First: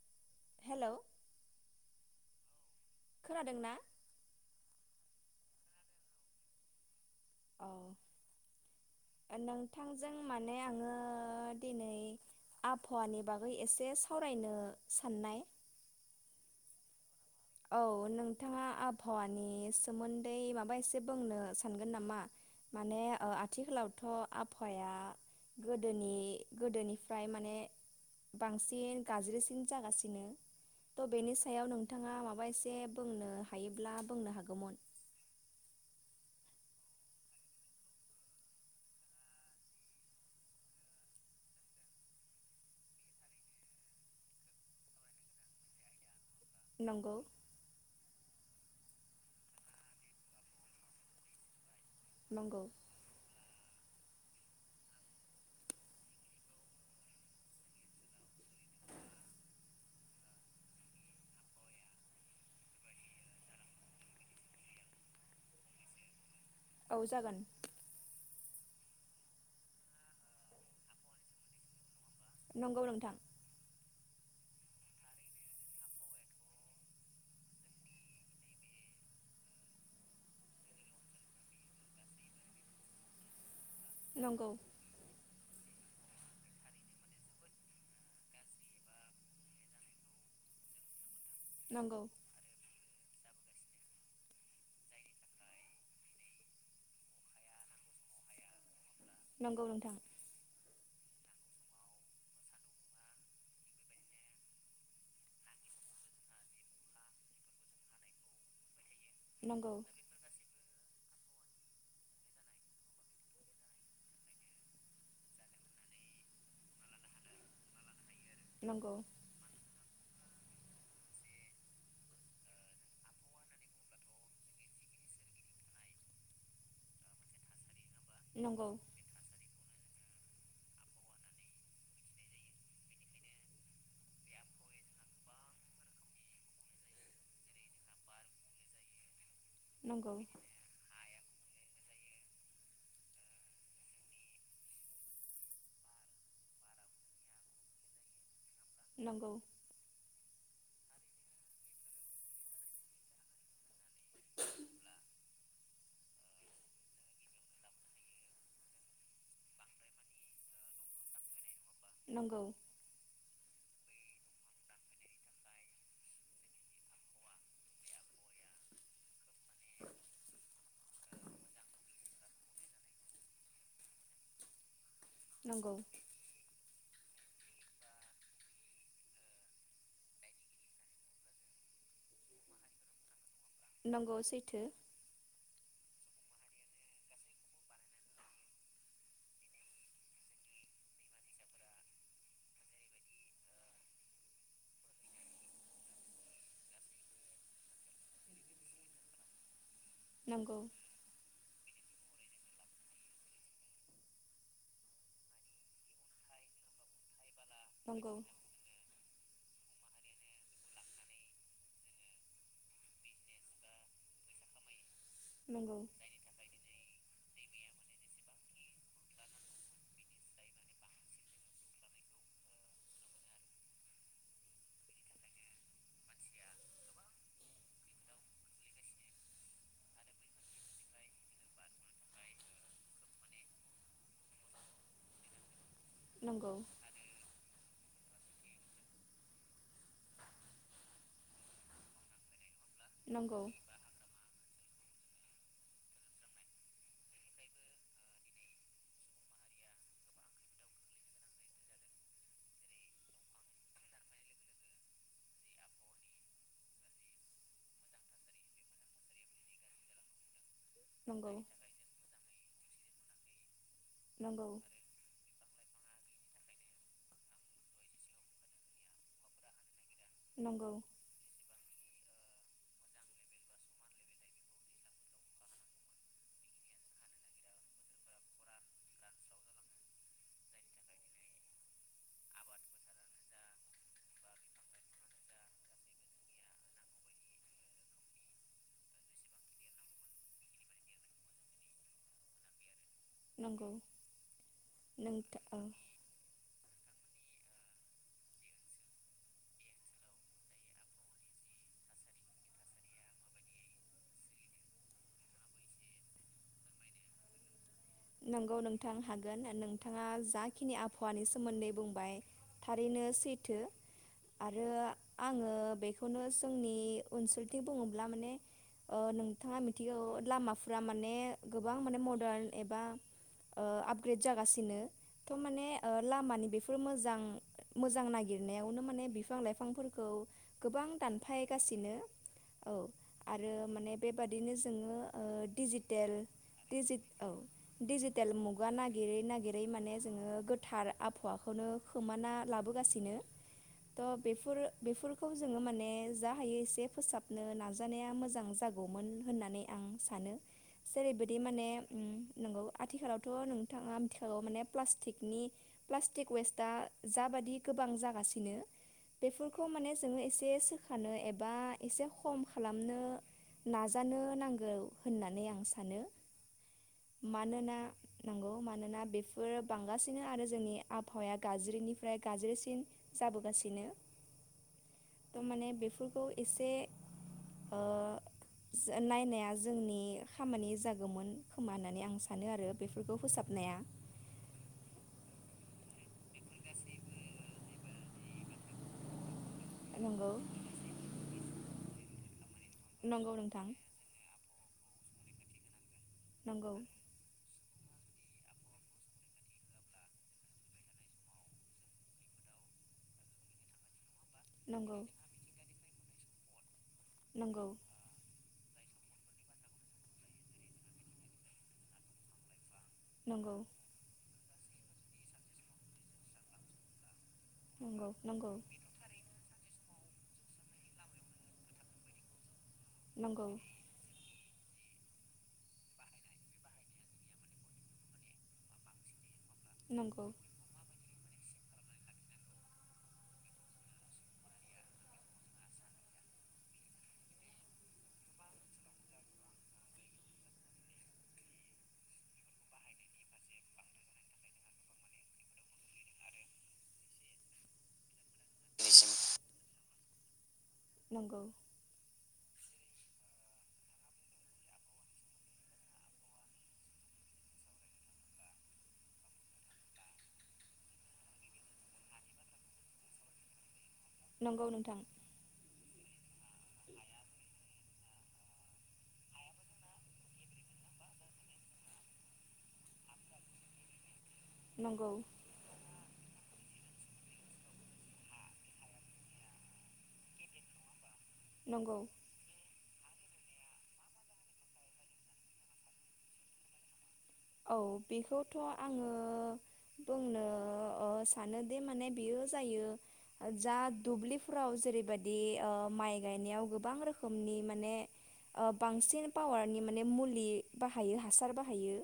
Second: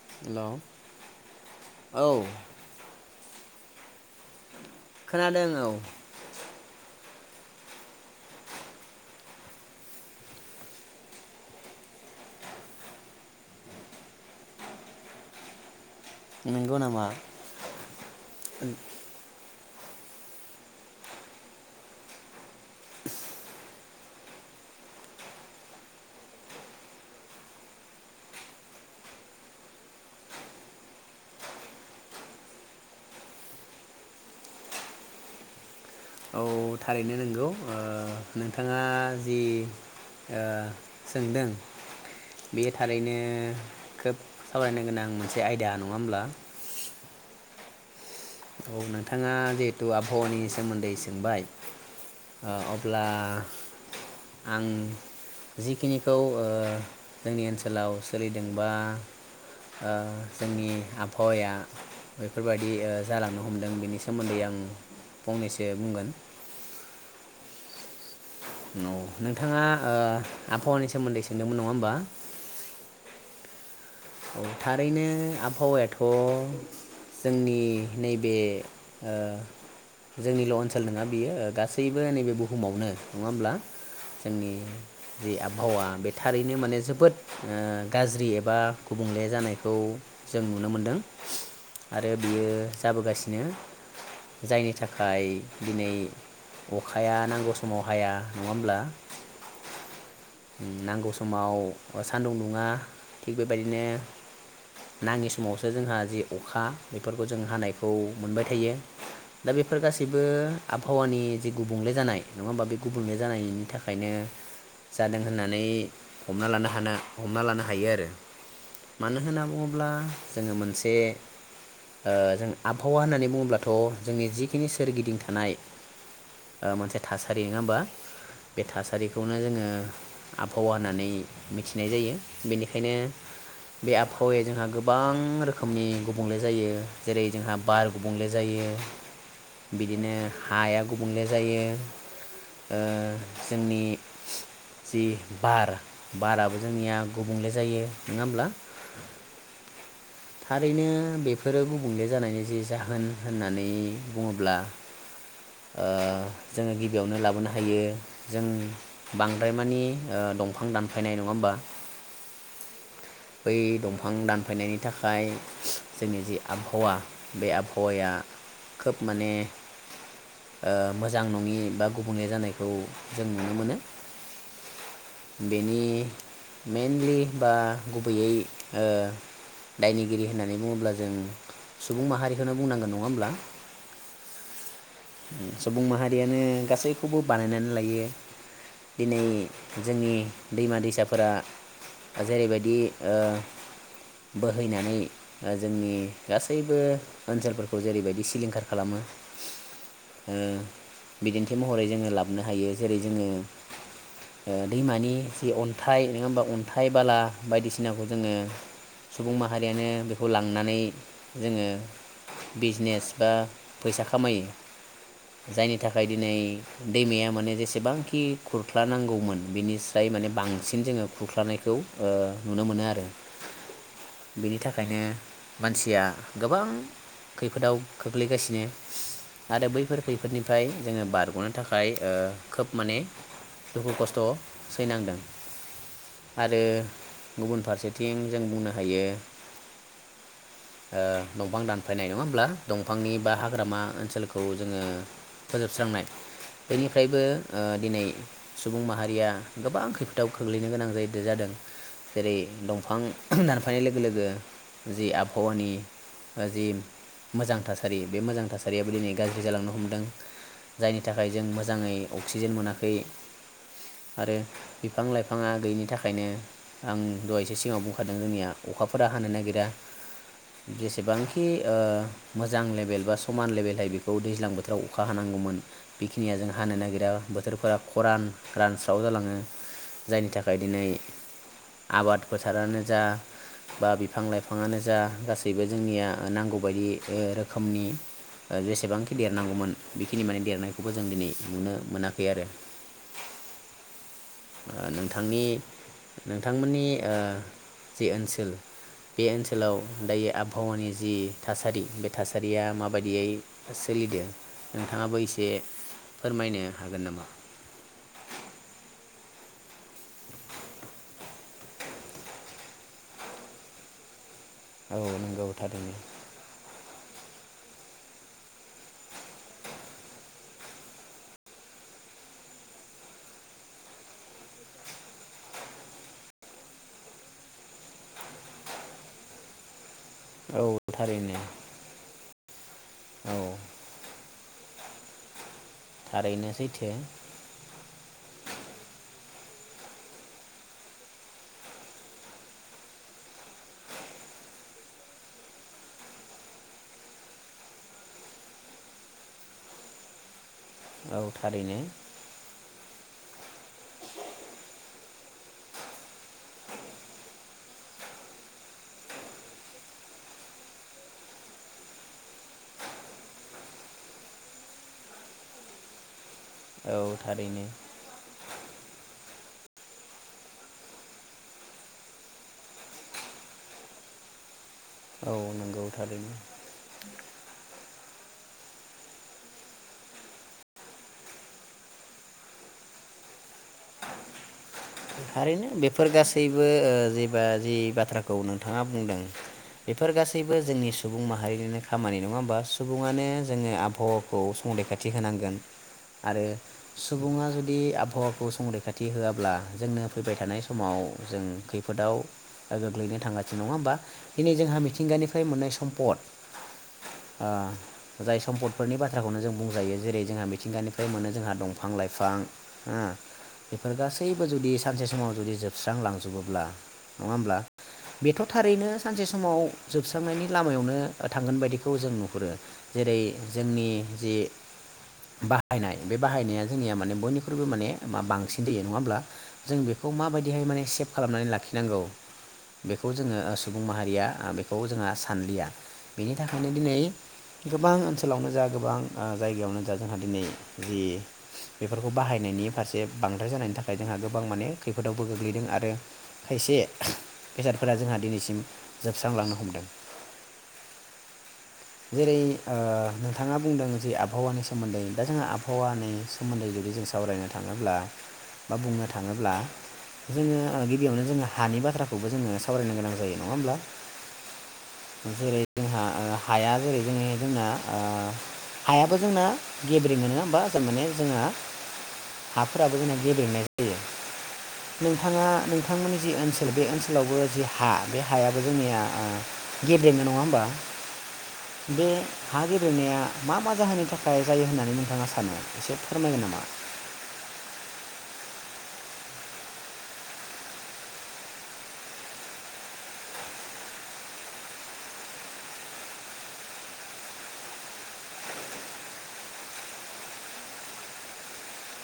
हेल', hello औ। खोनादों ना? खोनादों औ। औ। नोंथांजों माने आङो दिनै आबहावानि बागै एसे सावरायनो साननाय। नंगौ नामा? औ नोंथाङा आबहावानि सोमोन्दै माबा एसे बुंनो सानगोन नामा? माने ओ आथिखालाव थ' आबहावाया गोदोनि गोदोनिफ्राय माने बांसिन गाज्रिसिन जागासिनो थ' बेनि सायाव नोंथाङा माबा बा एसे बुंनो हायोब्लानो बुंनो हागौमोन। औ थारैनो नोंगौ ओ नोंथाङा जि ओ सोंदों बे थारैनो खोब सावरायनो गोनां मोनसे आयदा नङा होमब्ला? नंगौ औ नोंथाङा जिहेथु आबहावानि सोमोन्दै सोंबाय ओ नंगौ अब्ला आं जिखिनिखौ ओ जोंनि ओनसोलाव सोलिदों बा ओ जोंनि आबहावाया बेफोरबायदि ओ जालांनो हमदों बेनि सोमोन्दै आं फंनैसो बुंगोन। औ जागोन औ नोंथाङा ओ आबहावानि सोमोन्दै सोंदोंमोन नङा होमबा? नंगौ नोंथां औ थारैनो आबहावायाथ' जोंनि नैबे जोंनिल' ओनसोल नङा बियो गासैबो नैबे बुहुमावनो नङा होमब्ला? नंगौ जोंनि जि आबहावा बे थारैनो माने जोबोद ओ गाज्रि एबा गुबुंले जानायखौ जों नुनो मोन्दों। नंगौ आरो बियो जाबोगासिनो नो जायनि थाखाय दिनै अखाया नांगौ समाव हाया नङा होमब्ला? नंगौ नोंथां नांगौ समाव सान्दुं दुङा थिग बे बेबायदिनो नाङि समावसो जोंहा जि अखा बेफोरखौ जों हानायखौ मोनबाय थायो। दा नंगौ बेफोर गासैबो आबहावानि जे गुबुंले जानाय नङा होमबा बे गुबुंले जानायनि थाखायनो जादों होननानै हमना लानो हानो हमना लानो हायो आरो। नंगौ मानो होनना बुङो ब्ला जोङो मोनसे ओ जों आबहावा होननानै बुङोब्लाथ' जोंनि जिखिनि सोरगिदिं थानाय ओ मोनसे थासारि नङा होमबा? बे नंगौ थासारिखौनो जोङो ओ आबहावा होननानै मिथिनाय जायो बेनिखायनो बे आबहावाया जोंहा गोबां रोखोमनि गुबुंले जायो जेरै जोंहा बार गुबुंले जायो बिदिनो नंगौ हाया गुबुंले जायो ओ जोंनि जि बार बाराबो जोंनिया गुबुंले जायो नङा होमब्ला? नंगौ थारैनो बेफोरो गुबुंले जानायनि जि जाहोन होननानै बुङोब्ला ओ जोङो गिबियावनो लाबोनो हायो जों बांद्राय मानि ओ दंफां दानफायनाय नङा होमबा? नंगौ बै दंफां दानफायनायनि‌ नि थाखाय जोंनि जि आबहावा बे आबहावाया खोब माने ओ मोजां नङि बा गुबुंले जानायखौ जों नुनो मोनो। नंगौ बेनि मेइनलि बा गुबैयै ओ दायनिगिरि होननानै बुङोब्ला जों सुबुं माहारिखौनो बुंनांगोन। नङा होमब्ला? नंगौ सैथो। सुबुं माहारियानो गासैखौबो बानायनानै लायो। दिनै जोंनि दैमा दैसाफोरा जेरैबायदि ओ बोहैनानै जोंनि गासैबो ओनसोलफोरखौ जेरैबायदि सिलिंखार खालामो। नंगौ उम बिदि [unintelligible] महरै जोङो लाबनो हायो जेरै जोङो ओ दैमानि जि अन्थाइ नोङा होमबा अन्थाइ बाला। बायदिसिनाखौ नंगौ जोङो सुबुं माहारियानो बेखौ लांनानै जोङो बिजिनेस बा फैसा खामायो। जायनि नंगौ थाखाय दिनै दैमाया माने जेसेबांखि खुरख्ला नांगौमोन बिनिस्राय माने बांसिन जोङो खुरख्लानायखौ ओ नुनो मोनो आरो बेनि थाखायनो मानसिया गोबां खैफोदाव खोख्लैगासिनो आरो बैफोर खैफोदनिफ्राय जोङो बारग'नो थाखाय ओ खोब माने दुखु खस्थ' सैनांदों। नंगौ आरो गुबुन फारसे थिं जों बुंनो हायो ओ दंफां दानफायनाय नङा होमब्ला दंफांनि बा नंगौ हाग्रामा ओनसोलखौ जोङो फोजोबस्रांनाय। बेनिफ्रायबो ओ दिनै सुबुं माहारिया गोबां खैफोदाव खोख्लैनो गोनां जायो जादों जेरै दंफां दानफायनाय लोगो लोगो जि आबहावानि जि मोजां थासारि बे मोजां थासारियाबो दिनै गाज्रि जालांनो हमदों। जायनि थाखाय नंगौ जों मोजाङै अक्सिजेन मोना खै। आरो नंगौ बिफां लाइफाङा गैयिनि था खायनो आं दहायसो सिगाङाव बुं खादों जोंनिया अखाफोरा हानो नागिरा। नंगौ जेसेबांखि ओ मोजां लेबेल बा समान लेबेलहाय बेखौ दैज्लां बोथोराव अखा हानांगौमोन बिखिनिया जों हानो नागिरा बोथोरफोरा खरान रानस्राव जालाङो जायनि थाखाय दिनै आबाद फोथारानो जा बा बिफां लाइफाङानो जा गासैबो जोंनिया नांगौ बायदि ओ रोखोमनि ओ जेसेबांखि देरनांगौमोन बिखिनि माने देरनायखौबो जों दिनै नुनो मोनाखै आरो। नंगौ ओ नोंथा नोंथांनि औ नोंथांमोननि ओ जि ओनसोल बे ओनसोलाव दायो आभावानि जि थासारि बे थासारिया माबायदियै सोलिदो नोंथाङाबो इसे फोरमायनो हागोन नामा। नंगौ नोंथां हागोन नोंथाङा जाखिनि आभावानि सोमोन्दै बुंबाय थारैनो सैथो। आरो औ नंगौ आङो थारैनो बेखौनो सोंनि ओनसोल [unintelligible] बुङोब्ला माने ओ नोंथाङा मिथिगौ लामाफोरा माने गोबां माने मदार्न ए बा ओ आपग्रेड जागासिनो थ माने ओ लामानि बेफोर मोजां मोजां नागिरनायावनो माने बिफां लाइफांफोर खौ औ गोबां थारैनो दानफायगासिनो औ औ आरो माने बेबादिनो जोङो दिजिटेल थारैनो सैथो दिजिद औ। दिडिजिटेल मुगा नागिरै नागिरै माने जोङो गोथार आभावाखौनो खोमाना लाबोगासिनो त बेफोरो बेफोरखौ जोङो माने जा हायो एसे फोसाबनो नाजानाया मोजां जागौमोन होननानै आं सानो। औ जेरैबादि माने थारैनो उम आथिखालावथ नोंथाङा मिथिखागौ माने प्लास्टिकनि प्लास्टिक वेस्टआ जाबादि गोबां जागासिनो बेफोरखौ माने जोङो एसे सोखानो एबा एसे खम खालामनो नाजानो नांगौ होननानै आं सानो। औ थारैनो मानोना नंगौ मा नोना बेफोरो बांगासिनो आरो जोंनि आबहावाया गाज्रिनिफ्राय गाज्रिसिन जाबोगासिनो। औ तामाने नंगौ बेफोरखौ थारैनो इसे ओ सो नायनाया जोंनि खामानि जागोमोन। खोमा होननानै आं सानो आरो बेफोरखौ फोसाबनाया। थारैनो बेफोर गासैबो ओ जेबा जि बाथ्राखौ नोंथाङा बुंदों। बेफोर नंगौ गासैबो जोंनि सुबुं माहारिनिनो खामानि नङा ओमबा? सुबुङानो नंगौ नोंथां जोङो आबहावाखौ संरैखाथि होनांगोन। आरो नंगौ सुबुङा जु [unintelligible] आबहावाखौ संरैखाथि होआब्ला जोंनो फैबाय थानाय समाव जों खैफोदाव गोग्लैनो थांगासिनो नङा ओमबा? दिनै जोंहा नंगौ मिथिंगानिफाय मोननाय सम्पद नंगौ ओ जाय सम्पत फोरनि बाथ्राखौनो जों बुंजायो जेरै जोंहा मिथिंगानिफ्राय मोनो जोंहा दंफां लाइफां ओ नंगौ बेफोर गासै बो जुदि सानसे समाव जुदि जोबस्रांलांजोबोब्ला नङा ओमब्ला नंगौ बेथ नंगौ थारैनो सानसे समाव जोबस्रांनायनि लामायावनो थांगोन बायदिखौ जों नुहुरो। जेरै नंगौ जोंनि जि बाहायनाय बे बाहायनाया जोंनिया माने बयनिख्रुइबो माने बांसिन दैयो नङा ओमब्ला? जों बेखौ नंगौ माबायदिहाय माने सेफ खालामनानै लाखिनांगौ बेखौ जोङो ओ सुबुं माहारिया बेखौ जोंहा सानलिया बेनि थाखायनो दिनै गोबां ओनसोलावनो जा गोबां ओ जायगायावनो जा जोंहा दिनै जि बेफोरखौ बाहायनायनि फारसे बांद्राय जानायनि थाखाय हाय जोंहा गोबां माने खैफोदावबो गोग्लैदों आरो खायसे बेसादफोरा जोंहा दिनैसि जोबस्रांलांनो हमदों। नंगौ जेरै ओ नोंथाङा बुंदों जे आबहावानि सोमोन्दै दा जोंहा आबहावानि सोमोन्दै जुदि जों सावरायनो थाङोब्ला बा बुंनो थाङोब्ला जोङो ओ गिबियावनो जोङो हानि बाथ्राखौबो जोङो सावरायनो गोनां जायो नङा होमब्ला। नंगौ नोंथां। ओ हाया जेरै जों जोंना ओ हायाबो जोंना गेब्रेङो नोङा ओमबा तारमाने जोंहा हाफोराबो जोंना गेब्रेनाय नंगौ नोंथाङा नोंथांमोननि जि ओनसो सोल बे ओनसोलावबो जि हा बे हायाबो जोंनिया ओ गेब्रेङो नङा ओमबा? नंगौ बे हा गेब्रेंनाया मा मा जाहोननि थाखाय जायो होननानै नोंथाङा सानो एसे फोरमायगोन नामा। औ बेखौथ' आङो बुंनो ओ सानोदि माने बेयो जायो जा दुब्लिफोराव जेरैबदि ओ माइ गायनायाव गोबां रोखोमनि माने ओ बांसिन पावारनि माने मुलि बाहायो हासार बाहायो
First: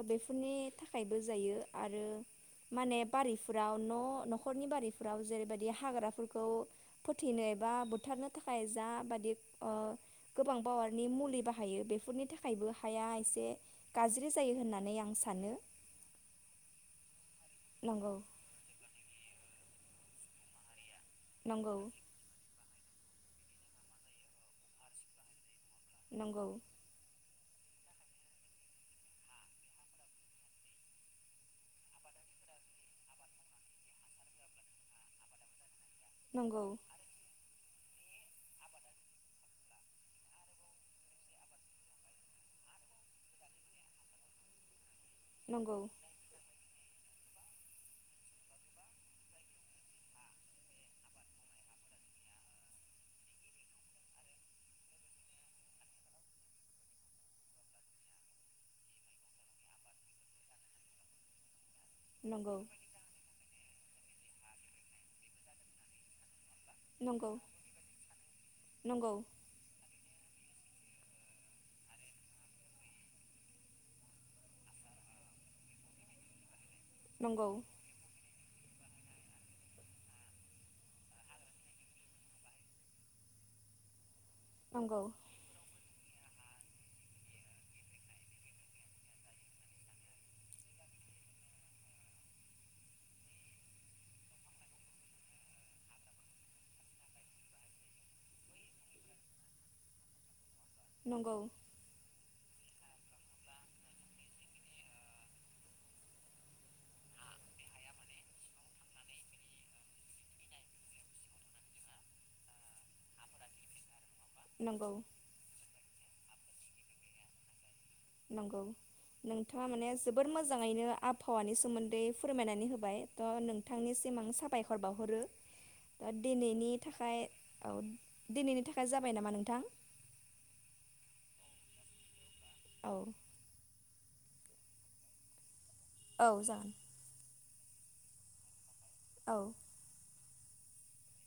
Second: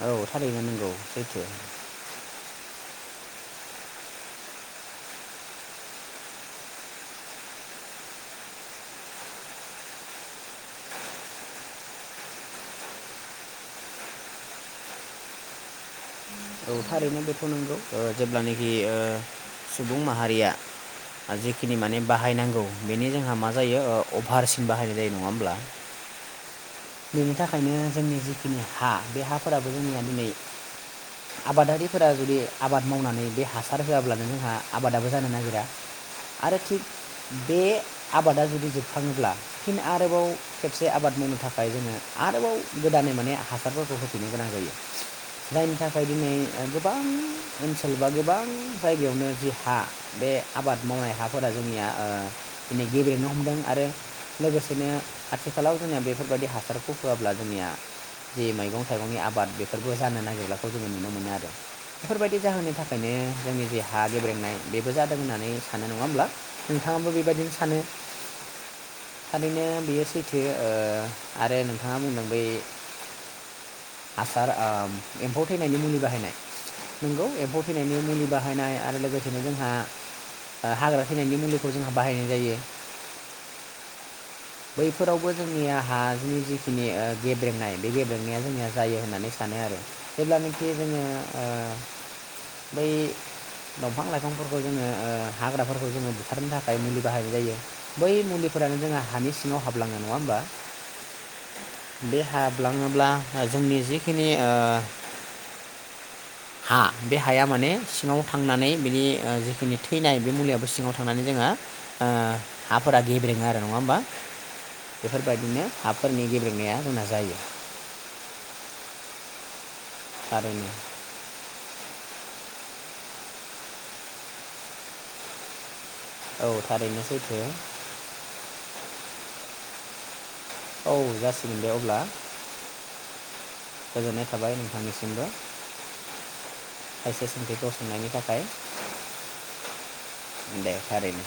औ बेफोरनि थारैनो नंगौ थाखायबो सैथो जायो औ आरो माने बारिफोराव न'-न'खरनि बारिफोराव जेरैबायदि हाग्राफोरखौ फोथैनो एबा बुथारनो थाखाय जाबादि ओ गोबां पावारनि मुलि बाहायो बेफोरनि थाखायबो हाया एसे गाज्रि जायो होनना नै आं सानो। औ थारैनो बे नंगौ जेब्लानोखि ओ सुबुं माहारिया नंगौ जिखिनि माने बाहायनांगौ बेनि जोंहा मा जायो ओ अभारसिन बाहायनाय जायो नङा होमब्ला। नंगौ बेनि थाखायनो जोंनि जिखिनि हा बे हाफोराबो जोंनिया दिनै आबादारिफोरा जुदि आबाद मावनानै बे हासार होआब्लानो जोंहा आबादाबो जानो नागिरा। आरो नंगौ थिक बे आबादा जुदि जोबखाङोब्ला फिन आरोबाव खेबसे आबाद मावनो था खाय जोंङो आरोबाव गोदानै माने हासारफोरखौ होफिननो गोनां जायो। जायनि नंगौ थाखाय दिनै गोबां ओनसोल बा गोबां जायगायावनो जि हा बे आबाद मावनाय हाफोरा जोंनिया ओ दिनै गेब्लेनो हमदों आरो लोगोसेनो आथिखालाव जोंङो बे फोरबायदि हासारखौ होआब्ला जोंनिया जे मैगं थाइगंनि आबाद बेफोरबो जानो नागिर्लाखौ जोंङो नुनो मोनो आरो। बेफोरबायदि नंगौ जाहोननि थाखायनो जोंनि जे हा गेब्रेेंनाय बेबो जादों होननानै सानो नङा होमब्ला। नोंथाङाबो नंगौ बेबायदिनो सानो नंगौ नंगौ थारैनो बेयो सै बे ओ आरो नोंथाङा बुंदों बै हासार ओ एम्फौ थैनायनि मुलि बाहायनाय नोंगौ नंगौ एम्फौ थैनायनि मुलिबा हायनाय आरो लोगोसेनो जों हाग्रा थैनायनि मुलि जोंहा बाहायनाय जायो बैफोरावबो जोंनिया हानि जिखिनि ओ गेब्रेंनाय बे गेब्रेंनाया जोंनिया जायो होननानै सानो आरो जेब्लानाखि जोंङो ओ बै दंफां लाइफांफोरखौ जोंङो ओ हाग्राफोरखौ जोंङो बुथारनो थाखाय मुलि बाहायनाय जायो बै मुलिफोरानो जोंहा हानि सिङाव हाबलाङो नङा होमबा नंगौ बे हाब लाङोब्ला जोंनि जिखिनि हा बे हाया माने सिङाव थांनानै बिनि जिखिनि थैनाय बे मुलियो सिङाव थांनानै जोंहा हाफोरा गेब्रेङो आरो नङा होमबा नंगौ बेफोरबायदिनो हाफोरनि गेब्रेंनाया जोंना जायो। नंगौ नोंथाङा माने जोबोर थारैनो मोजाङैनो आबहावानि सोमोन्दै फोरमायनानै होबाय थ' नोंथांनिसिम आं साबायखर बावहरो दा औ दिनैनि थारैनो थाखाय सैथो औ दिनैनि थाखाय जाबाय नामा नोंथां औ जासिगोन दे अब्ला औ गोजोननाय थाबाय नोंथांनिसिमबो। औ जागोन। बे [unintelligible] थाखाय औ दे थारैनो।